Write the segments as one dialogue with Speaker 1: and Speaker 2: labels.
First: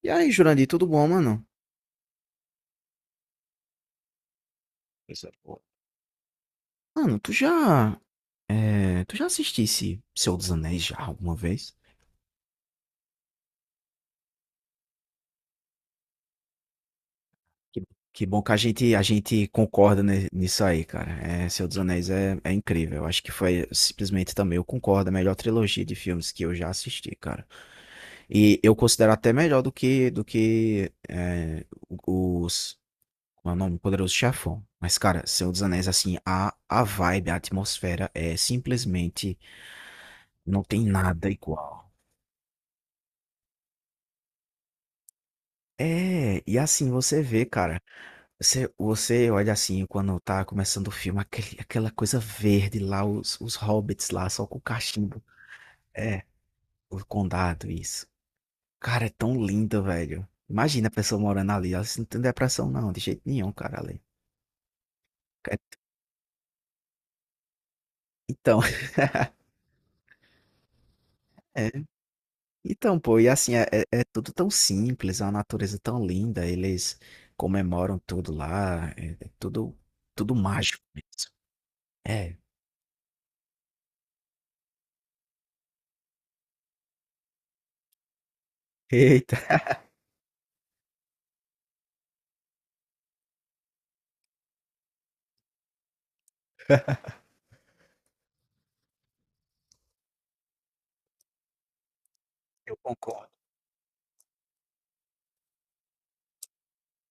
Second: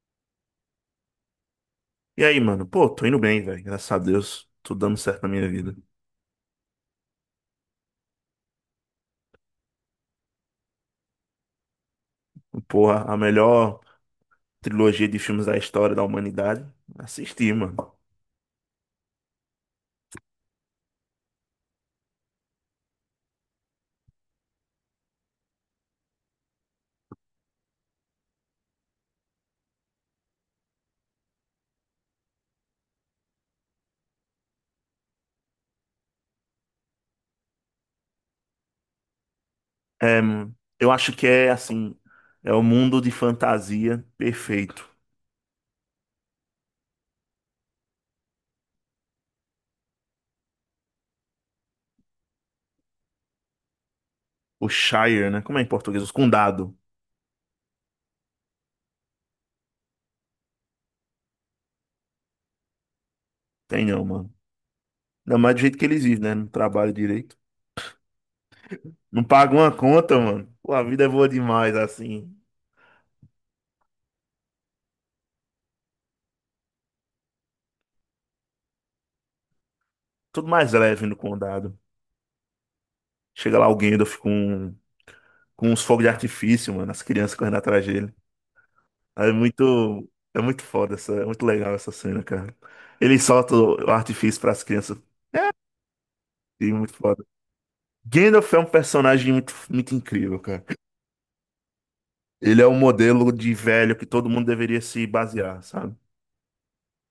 Speaker 1: E aí, Jurandir, tudo bom, mano?
Speaker 2: E aí, mano? Pô, tô indo bem, velho. Graças a Deus, tudo dando certo na
Speaker 1: Coisa
Speaker 2: minha
Speaker 1: boa.
Speaker 2: vida.
Speaker 1: Mano, tu já assistisse Senhor dos Anéis já alguma vez?
Speaker 2: Porra, a melhor trilogia de filmes da história da humanidade. Assisti, mano.
Speaker 1: Que, que bom que a gente concorda nisso aí, cara. É, Senhor dos Anéis é incrível. Eu acho que foi simplesmente também, eu concordo, a melhor trilogia de filmes que eu já assisti, cara. E eu considero até melhor do que os, como é o nome? Poderoso Chefão. Mas, cara, Senhor dos Anéis, assim, a vibe, a atmosfera é simplesmente,
Speaker 2: É, mano,
Speaker 1: não tem
Speaker 2: eu acho que
Speaker 1: nada igual.
Speaker 2: é o mundo de fantasia perfeito.
Speaker 1: É, e assim você vê, cara. Você olha assim, quando tá começando o filme, aquela coisa verde lá, os hobbits lá, só com o
Speaker 2: O
Speaker 1: cachimbo.
Speaker 2: Shire, né? Como é em português? Os
Speaker 1: É,
Speaker 2: condado.
Speaker 1: o condado, isso. Cara, é tão lindo, velho. Imagina a pessoa morando ali. Ela não tem depressão, não, de jeito nenhum, cara,
Speaker 2: Tem
Speaker 1: ali.
Speaker 2: não, mano. Ainda mais do
Speaker 1: É,
Speaker 2: jeito que eles vivem, né? Não trabalham direito.
Speaker 1: então,
Speaker 2: Não pagam uma conta, mano. Pô, a vida é boa
Speaker 1: é.
Speaker 2: demais, assim.
Speaker 1: Então, pô, e assim, é tudo tão simples, a natureza tão linda, eles comemoram tudo lá, é tudo
Speaker 2: Tudo mais
Speaker 1: mágico
Speaker 2: leve no
Speaker 1: mesmo.
Speaker 2: condado.
Speaker 1: É.
Speaker 2: Chega lá alguém, eu com uns fogos de artifício, mano. As crianças correndo atrás dele.
Speaker 1: Eita,
Speaker 2: É muito foda essa, é muito legal essa cena, cara. Ele solta o artifício para as crianças, e é muito foda. Gandalf é um personagem muito incrível, cara. Ele é
Speaker 1: eu
Speaker 2: um
Speaker 1: concordo.
Speaker 2: modelo de velho que todo mundo deveria se basear, sabe?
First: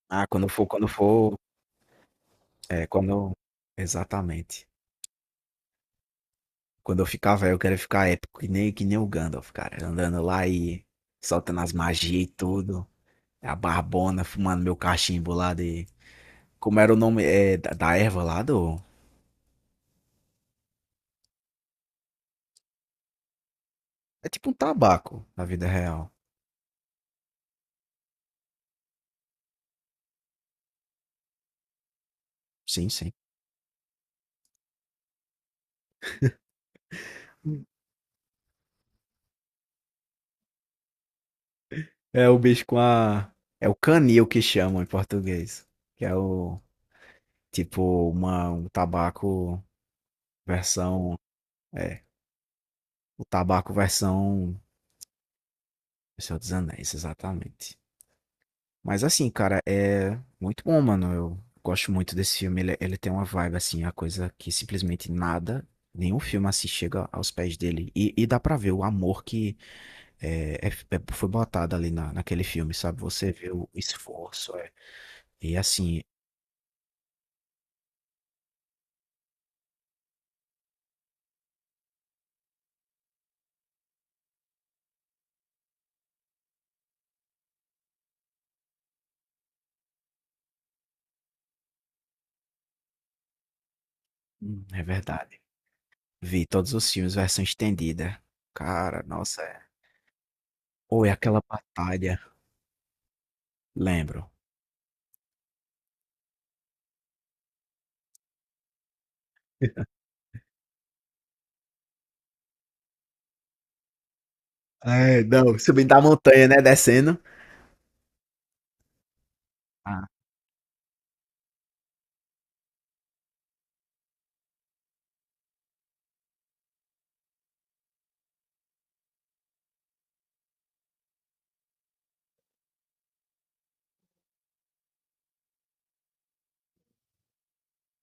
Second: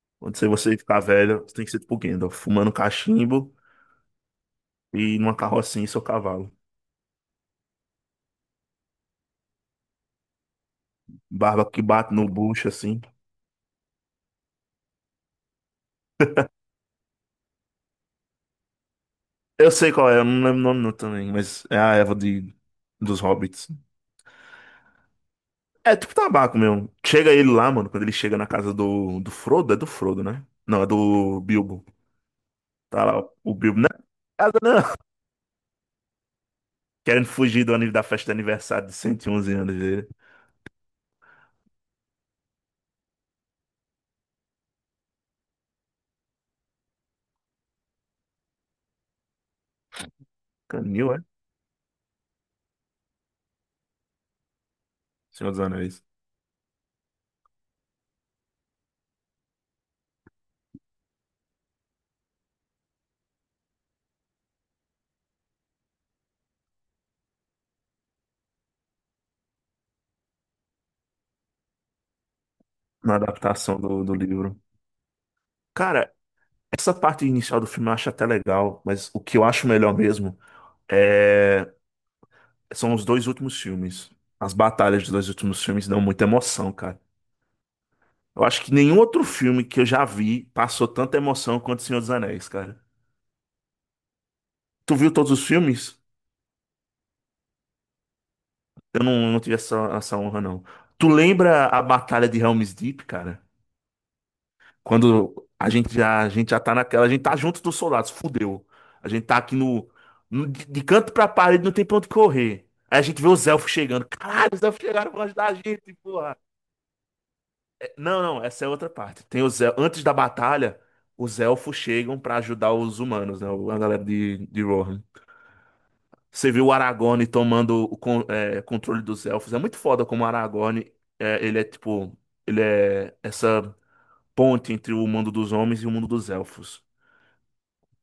Speaker 1: Ah,
Speaker 2: Quando
Speaker 1: quando
Speaker 2: você
Speaker 1: for
Speaker 2: você
Speaker 1: quando
Speaker 2: ficar
Speaker 1: for
Speaker 2: velho, você tem que ser tipo Gandalf, fumando
Speaker 1: quando,
Speaker 2: cachimbo
Speaker 1: exatamente.
Speaker 2: e numa carrocinha em seu cavalo.
Speaker 1: Quando eu ficar velho, eu quero ficar épico, que nem o Gandalf, cara, andando lá e soltando
Speaker 2: Barba
Speaker 1: as
Speaker 2: que bate
Speaker 1: magias e
Speaker 2: no bucho,
Speaker 1: tudo,
Speaker 2: assim.
Speaker 1: a barbona, fumando meu cachimbo lá de como era o nome, da erva lá do
Speaker 2: Eu sei qual é, eu não lembro o nome não também, mas é a Eva dos Hobbits.
Speaker 1: é tipo um tabaco na vida
Speaker 2: É
Speaker 1: real.
Speaker 2: tipo tabaco mesmo. Chega ele lá, mano, quando ele chega na casa do Frodo, é do Frodo, né? Não, é do Bilbo.
Speaker 1: Sim,
Speaker 2: Tá
Speaker 1: sim.
Speaker 2: lá o Bilbo, né? Casa não! Querendo fugir do aniversário da festa de aniversário de 111 anos dele.
Speaker 1: É o bicho com a. É o canil que chamam em português, que é o tipo, uma um tabaco
Speaker 2: Canil,
Speaker 1: versão
Speaker 2: é?
Speaker 1: é, versão
Speaker 2: Senhor dos Anéis.
Speaker 1: O Senhor dos Anéis, exatamente. Mas assim, cara, é muito bom, mano. Eu gosto muito desse filme. Ele tem uma vibe, assim, a coisa que simplesmente nada, nenhum filme assim chega aos pés dele. E dá pra ver o amor que foi botado ali naquele filme, sabe?
Speaker 2: Na
Speaker 1: Você vê o
Speaker 2: adaptação do
Speaker 1: esforço.
Speaker 2: livro.
Speaker 1: É. E assim,
Speaker 2: Cara, essa parte inicial do filme eu acho até legal, mas o que eu acho melhor mesmo é... são os dois últimos filmes. As batalhas dos dois últimos filmes dão muita emoção, cara. Eu acho que nenhum outro filme que eu já vi passou tanta emoção quanto O Senhor dos Anéis, cara.
Speaker 1: é
Speaker 2: Tu viu todos
Speaker 1: verdade.
Speaker 2: os filmes?
Speaker 1: Vi todos os filmes, versão estendida. Cara,
Speaker 2: Eu não, não
Speaker 1: nossa,
Speaker 2: tive
Speaker 1: é.
Speaker 2: essa honra, não.
Speaker 1: Ou
Speaker 2: Tu
Speaker 1: é aquela
Speaker 2: lembra a
Speaker 1: batalha.
Speaker 2: Batalha de Helm's Deep, cara?
Speaker 1: Lembro.
Speaker 2: Quando a gente já tá naquela, a gente tá junto dos soldados, fudeu. A gente tá aqui de canto pra parede, não tem pra onde correr. Aí a gente vê os elfos chegando. Caralho, os elfos chegaram
Speaker 1: É,
Speaker 2: pra ajudar a
Speaker 1: não, subindo
Speaker 2: gente,
Speaker 1: a
Speaker 2: porra.
Speaker 1: montanha, né? Descendo.
Speaker 2: É, não, não, essa é outra parte. Tem os elfos, antes
Speaker 1: Ah,
Speaker 2: da batalha, os elfos chegam pra ajudar os humanos, né? A galera de Rohan. Você viu o Aragorn tomando o controle dos elfos. É muito foda como o Aragorn, ele é tipo, ele é essa ponte entre o mundo dos homens e o mundo dos elfos.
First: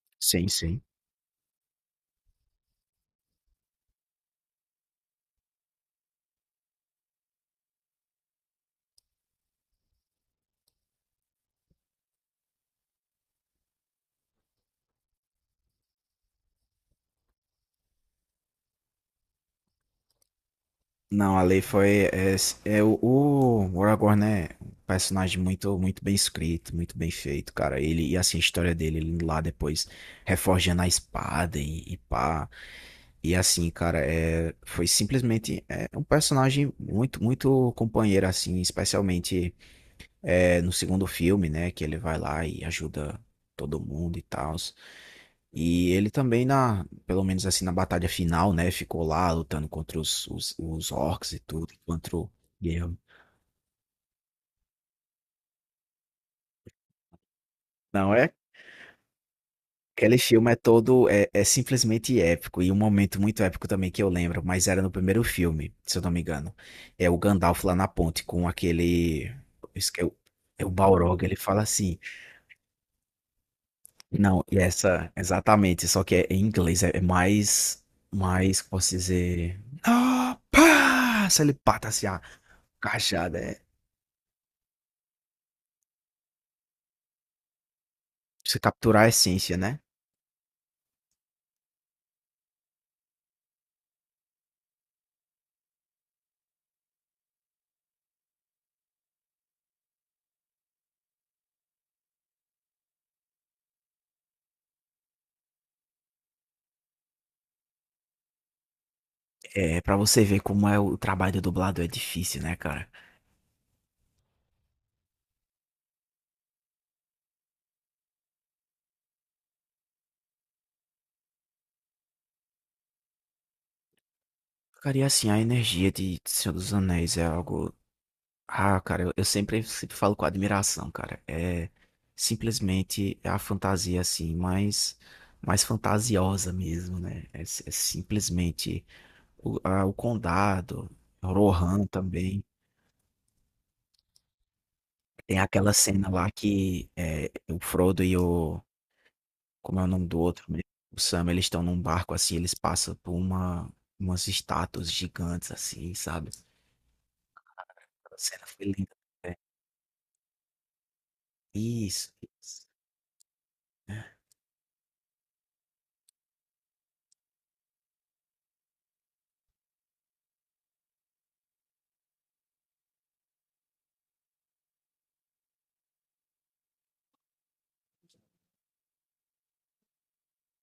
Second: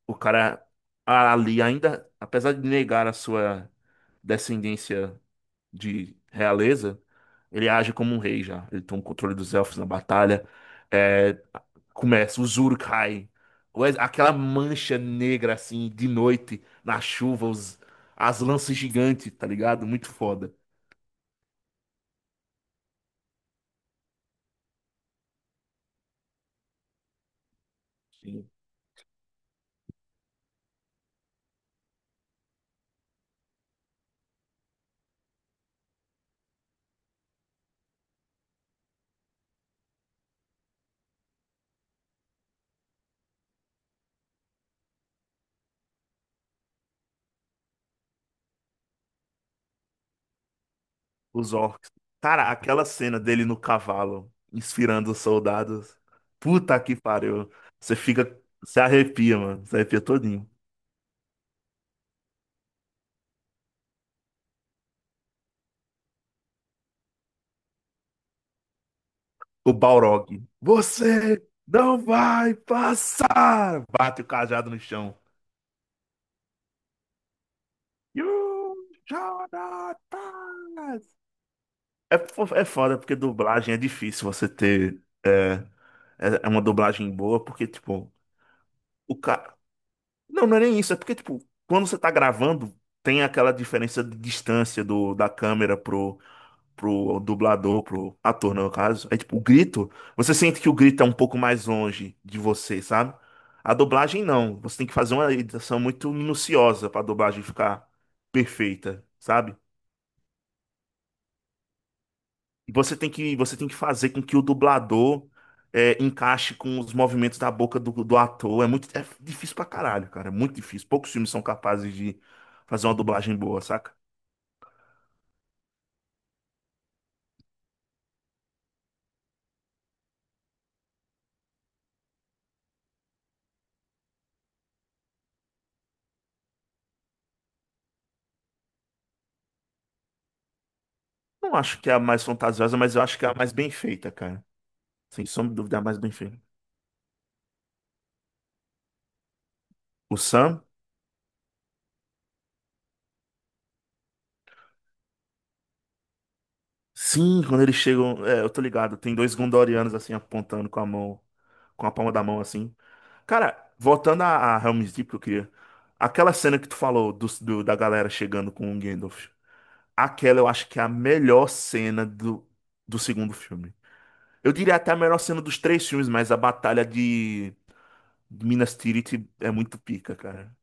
Speaker 2: O
Speaker 1: sim,
Speaker 2: cara
Speaker 1: sim.
Speaker 2: ali ainda, apesar de negar a sua descendência de realeza, ele age como um rei já. Ele toma o controle dos elfos na batalha. É, começa, o Uruk-hai. Aquela mancha negra assim, de noite, na chuva, as lanças gigantes, tá ligado? Muito foda.
Speaker 1: Não, a lei foi. É, é o Aragorn é um personagem muito, muito bem escrito, muito bem feito, cara. Ele, e assim, a
Speaker 2: Sim.
Speaker 1: história dele, ele lá depois reforjando a espada e pá. E assim, cara, foi simplesmente um personagem muito, muito companheiro, assim, especialmente. É, no segundo filme, né, que ele vai lá e ajuda todo mundo e tal. E ele também na, pelo menos assim na batalha final, né, ficou lá lutando contra os orcs e
Speaker 2: Os
Speaker 1: tudo,
Speaker 2: orcs.
Speaker 1: contra o
Speaker 2: Cara, aquela
Speaker 1: Guerra.
Speaker 2: cena dele no cavalo, inspirando os soldados. Puta que pariu. Você
Speaker 1: Não é?
Speaker 2: fica. Você arrepia, mano. Você arrepia
Speaker 1: Aquele
Speaker 2: todinho.
Speaker 1: filme é todo, é simplesmente épico, e um momento muito épico também que eu lembro, mas era no primeiro filme, se eu não me engano. É o Gandalf lá na ponte com aquele,
Speaker 2: O
Speaker 1: isso que é o,
Speaker 2: Balrog.
Speaker 1: é o Balrog, ele
Speaker 2: Você
Speaker 1: fala
Speaker 2: não
Speaker 1: assim:
Speaker 2: vai passar! Bate o
Speaker 1: não, e
Speaker 2: cajado no
Speaker 1: essa,
Speaker 2: chão.
Speaker 1: exatamente, só que é em inglês, é mais, como
Speaker 2: You
Speaker 1: posso
Speaker 2: shall
Speaker 1: dizer,
Speaker 2: not
Speaker 1: ah,
Speaker 2: pass!
Speaker 1: pá, se ele pata assim, a
Speaker 2: É foda porque
Speaker 1: cajada, pra
Speaker 2: dublagem é difícil você ter. É uma dublagem boa, porque, tipo,
Speaker 1: você capturar a
Speaker 2: o cara.
Speaker 1: essência, né?
Speaker 2: Não, não é nem isso. É porque, tipo, quando você tá gravando, tem aquela diferença de distância da câmera pro dublador, pro ator, no caso, é tipo, o grito, você sente que o grito é um pouco mais longe de você, sabe? A dublagem não, você tem que fazer uma edição muito minuciosa pra dublagem ficar perfeita, sabe?
Speaker 1: É, pra você ver como é o trabalho do dublador, é difícil, né,
Speaker 2: E
Speaker 1: cara?
Speaker 2: você tem que fazer com que o dublador encaixe com os movimentos da boca do ator. É difícil pra caralho, cara, é muito difícil. Poucos filmes são capazes de fazer uma dublagem boa, saca?
Speaker 1: Ficaria assim, a energia de Senhor dos Anéis é algo, ah, cara, eu sempre falo com admiração, cara, é simplesmente a fantasia, assim, mais fantasiosa mesmo, né? É simplesmente o Condado,
Speaker 2: Não acho
Speaker 1: Rohan
Speaker 2: que é a mais
Speaker 1: também.
Speaker 2: fantasiosa, mas eu acho que é a mais bem feita, cara. Sem
Speaker 1: Tem
Speaker 2: sombra de
Speaker 1: aquela
Speaker 2: dúvida, é a mais
Speaker 1: cena
Speaker 2: bem
Speaker 1: lá
Speaker 2: feita.
Speaker 1: que é, o Frodo e o. Como é o nome
Speaker 2: O
Speaker 1: do outro mesmo?
Speaker 2: Sam?
Speaker 1: O Sam, eles estão num barco assim, eles passam por umas estátuas gigantes assim, sabe?
Speaker 2: Sim, quando eles
Speaker 1: A
Speaker 2: chegam. É,
Speaker 1: cena
Speaker 2: eu tô
Speaker 1: foi linda,
Speaker 2: ligado, tem
Speaker 1: né?
Speaker 2: dois Gondorianos assim apontando com a mão, com a
Speaker 1: Isso,
Speaker 2: palma da mão
Speaker 1: isso.
Speaker 2: assim. Cara, voltando a Helm's Deep que eu queria. Aquela cena que tu falou da galera chegando com o Gandalf. Aquela eu acho que é a melhor cena do segundo filme. Eu diria até a melhor cena dos três filmes, mas a batalha de Minas Tirith é muito pica, cara.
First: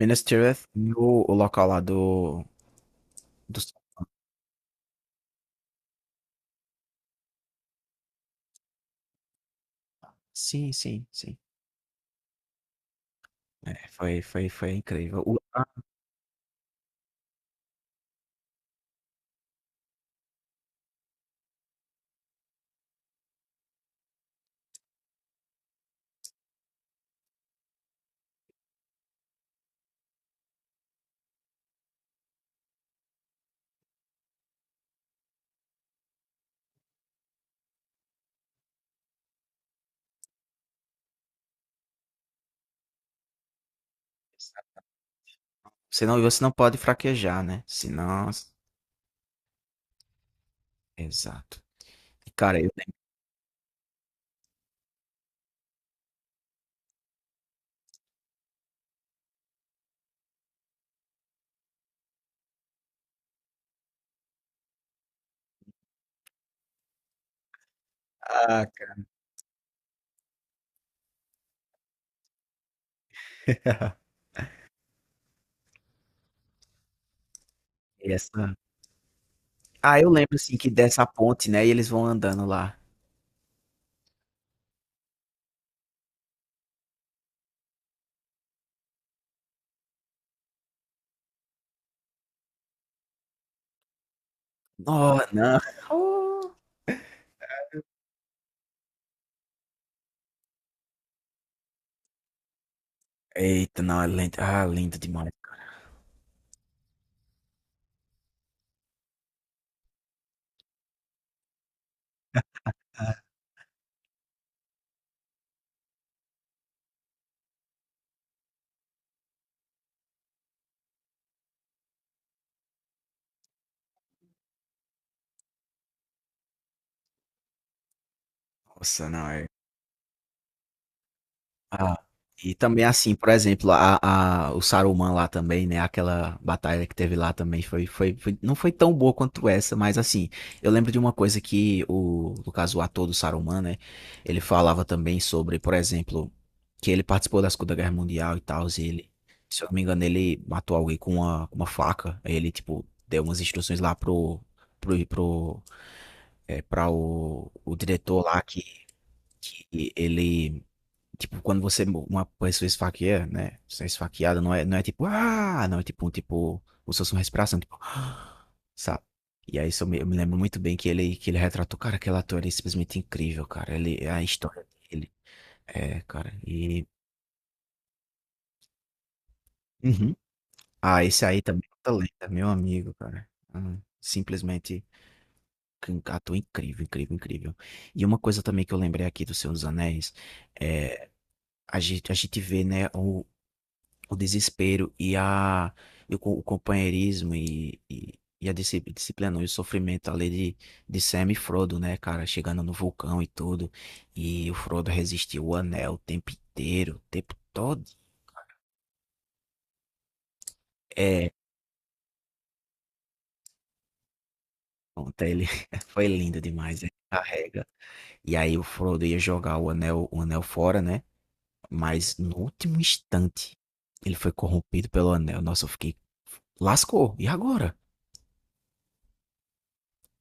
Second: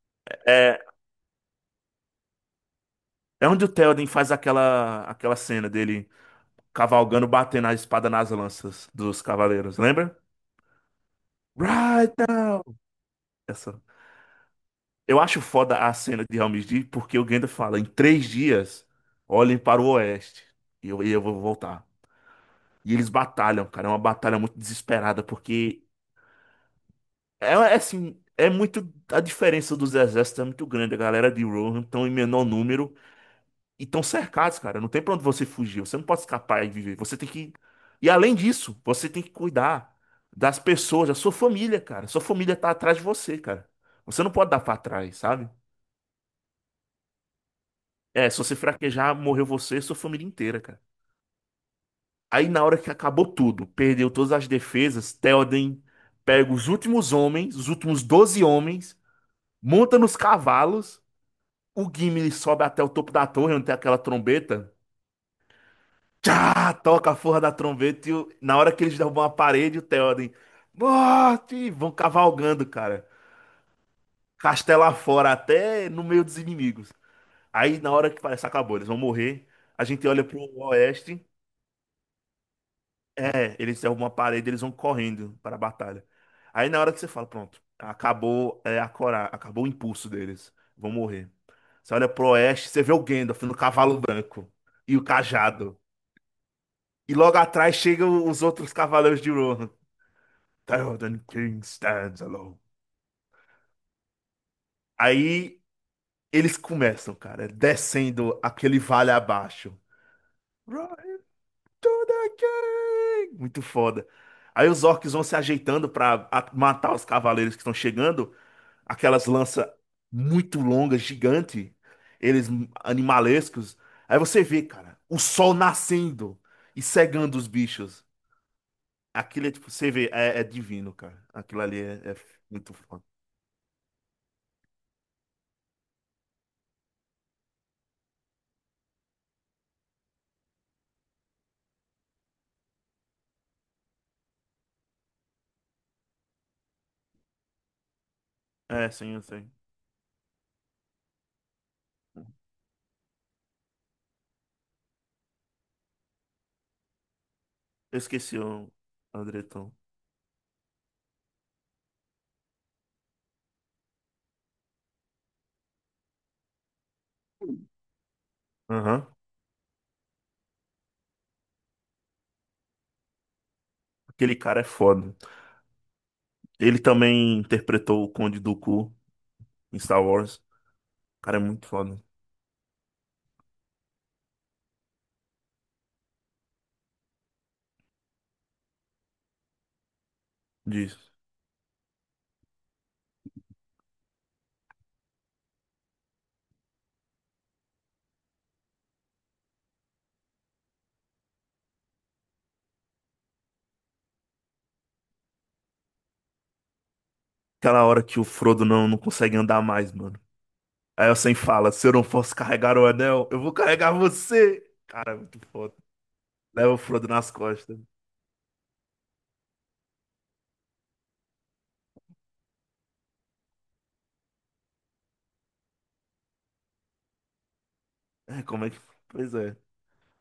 Speaker 1: Minas Tirith
Speaker 2: É,
Speaker 1: e o local lá do,
Speaker 2: é
Speaker 1: do.
Speaker 2: onde o Théoden faz aquela cena dele cavalgando, batendo a espada nas lanças dos cavaleiros, lembra?
Speaker 1: Sim, sim, sim.
Speaker 2: Right now! Essa.
Speaker 1: É, foi
Speaker 2: Eu
Speaker 1: incrível.
Speaker 2: acho foda a cena de Helm's Deep porque o Gandalf fala, em três dias, olhem para o oeste e eu vou voltar. E eles batalham, cara, é uma batalha muito desesperada porque a diferença dos exércitos é muito grande, a galera de Rohan estão em menor número e estão cercados, cara, não tem pra onde você fugir, você não pode escapar e viver, e além disso, você tem que cuidar das pessoas, da sua família, cara, sua família tá atrás de você, cara. Você não pode dar pra trás, sabe?
Speaker 1: Você não pode fraquejar, né?
Speaker 2: É,
Speaker 1: Senão.
Speaker 2: se você fraquejar, morreu você e sua família inteira, cara.
Speaker 1: Exato. E,
Speaker 2: Aí
Speaker 1: cara,
Speaker 2: na
Speaker 1: eu,
Speaker 2: hora que acabou tudo, perdeu todas as defesas, Théoden pega os últimos homens, os últimos 12 homens, monta nos cavalos, o Gimli sobe até o topo da torre, onde tem aquela trombeta. Tchá, toca a forra da trombeta na
Speaker 1: ah,
Speaker 2: hora que eles derrubam a parede, o Théoden, morte, e vão cavalgando, cara. Castelo afora, até no meio dos inimigos. Aí na hora que parece que
Speaker 1: Essa
Speaker 2: acabou, eles vão morrer, a gente
Speaker 1: eu
Speaker 2: olha
Speaker 1: lembro
Speaker 2: pro
Speaker 1: assim que dessa
Speaker 2: oeste.
Speaker 1: ponte, né, e eles vão andando lá.
Speaker 2: É, eles derrubam uma parede, eles vão correndo para a batalha. Aí na hora que você fala, pronto, acabou é, a cora, acabou o impulso deles, vão morrer. Você olha pro oeste, você vê o Gandalf no cavalo branco e o
Speaker 1: No não.
Speaker 2: cajado.
Speaker 1: Oh.
Speaker 2: E logo atrás chegam os outros cavaleiros de Rohan. Theoden King stands alone.
Speaker 1: Eita, não, é lindo. Ah, lindo demais,
Speaker 2: Aí
Speaker 1: cara.
Speaker 2: eles começam, cara, é descendo aquele vale abaixo. Right to the king! Muito foda. Aí os orcs vão se ajeitando pra matar os cavaleiros que estão chegando. Aquelas lanças muito longas, gigante, eles animalescos. Aí você vê, cara, o sol nascendo e cegando os bichos.
Speaker 1: Nossa, não,
Speaker 2: Aquilo é tipo, você vê, é, é divino, cara. Aquilo ali é,
Speaker 1: ah,
Speaker 2: é
Speaker 1: e
Speaker 2: muito
Speaker 1: também
Speaker 2: foda.
Speaker 1: assim, por exemplo, o Saruman lá também, né? Aquela batalha que teve lá também não foi tão boa quanto essa, mas assim, eu lembro de uma coisa que o, no caso, o ator do Saruman, né? Ele falava também sobre, por exemplo, que ele participou da Segunda Guerra Mundial e tal, e
Speaker 2: É,
Speaker 1: ele,
Speaker 2: sim, eu sei.
Speaker 1: se eu não me engano, ele matou alguém com uma faca. Aí ele, tipo, deu umas instruções lá pro, pro, pra o
Speaker 2: Eu
Speaker 1: diretor
Speaker 2: esqueci
Speaker 1: lá que,
Speaker 2: o Andretão.
Speaker 1: que ele. Tipo, quando você, uma pessoa esfaqueia, né? Você é esfaqueada, não é ah, não, é tipo, como se fosse respiração, tipo, "Ah", sabe?
Speaker 2: Aham.
Speaker 1: E aí isso eu me lembro muito bem que ele, retratou, cara, aquele ator ele é simplesmente incrível, cara. Ele, a
Speaker 2: Aquele cara
Speaker 1: história
Speaker 2: é
Speaker 1: dele.
Speaker 2: foda.
Speaker 1: É, cara,
Speaker 2: Ele
Speaker 1: e.
Speaker 2: também interpretou o Conde Dooku em Star
Speaker 1: Uhum.
Speaker 2: Wars. O
Speaker 1: Ah, esse
Speaker 2: cara é
Speaker 1: aí
Speaker 2: muito
Speaker 1: também é outra
Speaker 2: foda
Speaker 1: lenda, meu amigo, cara. Ah, simplesmente um ator incrível, incrível, incrível. E uma coisa também que eu lembrei aqui do Senhor dos Anéis, é,
Speaker 2: disso.
Speaker 1: a gente vê, né, o desespero e o companheirismo e a disciplina e o sofrimento ali de Sam e Frodo, né, cara, chegando no vulcão e tudo. E o Frodo resistiu o anel o tempo inteiro, o tempo todo.
Speaker 2: Aquela hora que o Frodo não, não consegue andar mais, mano. Aí o
Speaker 1: É,
Speaker 2: Sen fala: se eu não fosse carregar o anel, eu vou carregar você. Cara, é
Speaker 1: pronto,
Speaker 2: muito
Speaker 1: ele
Speaker 2: foda.
Speaker 1: foi lindo
Speaker 2: Leva o
Speaker 1: demais, ele
Speaker 2: Frodo nas
Speaker 1: carrega.
Speaker 2: costas.
Speaker 1: E aí o Frodo ia jogar o anel fora, né? Mas no último instante ele foi corrompido pelo anel. Nossa, eu fiquei lascou. E agora?
Speaker 2: É, como é que. Pois é.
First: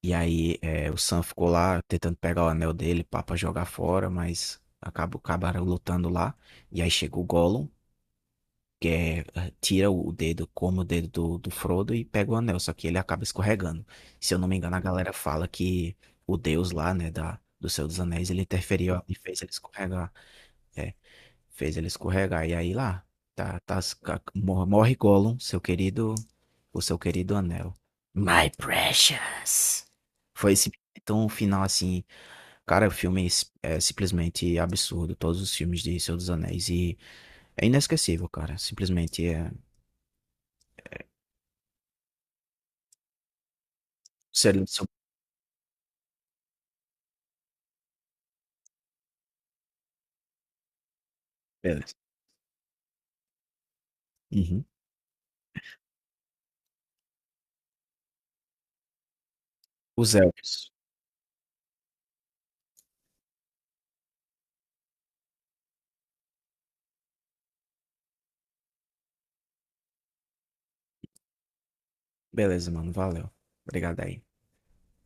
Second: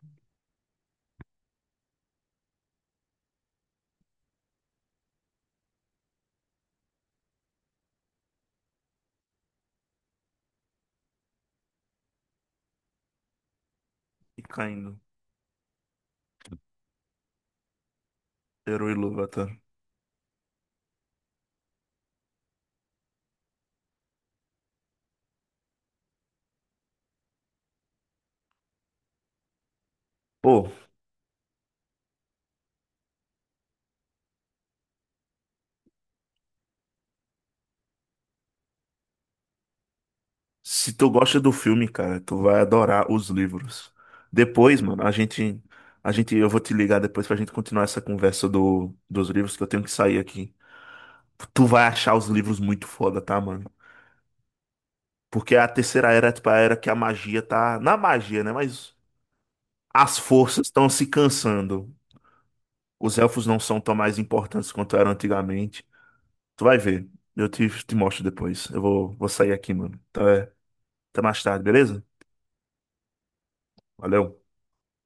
Speaker 1: E aí o Sam ficou lá tentando pegar o anel dele pra jogar fora, mas acabaram lutando lá. E aí chega o Gollum, que tira o dedo, come o dedo do Frodo e pega o anel, só que ele acaba escorregando. Se eu
Speaker 2: E
Speaker 1: não me engano, a
Speaker 2: caindo.
Speaker 1: galera fala que o Deus lá, né, do Senhor dos Anéis, ele
Speaker 2: Eru
Speaker 1: interferiu e fez ele
Speaker 2: Ilúvatar.
Speaker 1: escorregar. É, fez ele escorregar. E aí lá, tá, morre Gollum, seu querido o seu querido anel. My precious. Foi
Speaker 2: Pô,
Speaker 1: esse então, o final, assim, cara, o filme é simplesmente absurdo. Todos os filmes de Senhor dos Anéis. E é inesquecível, cara. Simplesmente é.
Speaker 2: se tu gosta do filme, cara, tu vai adorar os livros.
Speaker 1: Seria
Speaker 2: Depois,
Speaker 1: seu.
Speaker 2: mano, a gente. Eu vou te ligar depois pra gente continuar essa conversa dos livros, que eu tenho que sair aqui. Tu vai
Speaker 1: Beleza.
Speaker 2: achar os livros muito foda, tá, mano?
Speaker 1: Uhum.
Speaker 2: Porque a terceira era, é, tipo, a era que a magia tá. Na magia, né? Mas
Speaker 1: Os
Speaker 2: as forças
Speaker 1: elfos.
Speaker 2: estão se cansando. Os elfos não são tão mais importantes quanto eram antigamente. Tu vai ver. Te mostro depois. Vou sair aqui, mano. Então é, até mais tarde, beleza?
Speaker 1: Beleza, mano. Valeu. Obrigado aí.
Speaker 2: Valeu.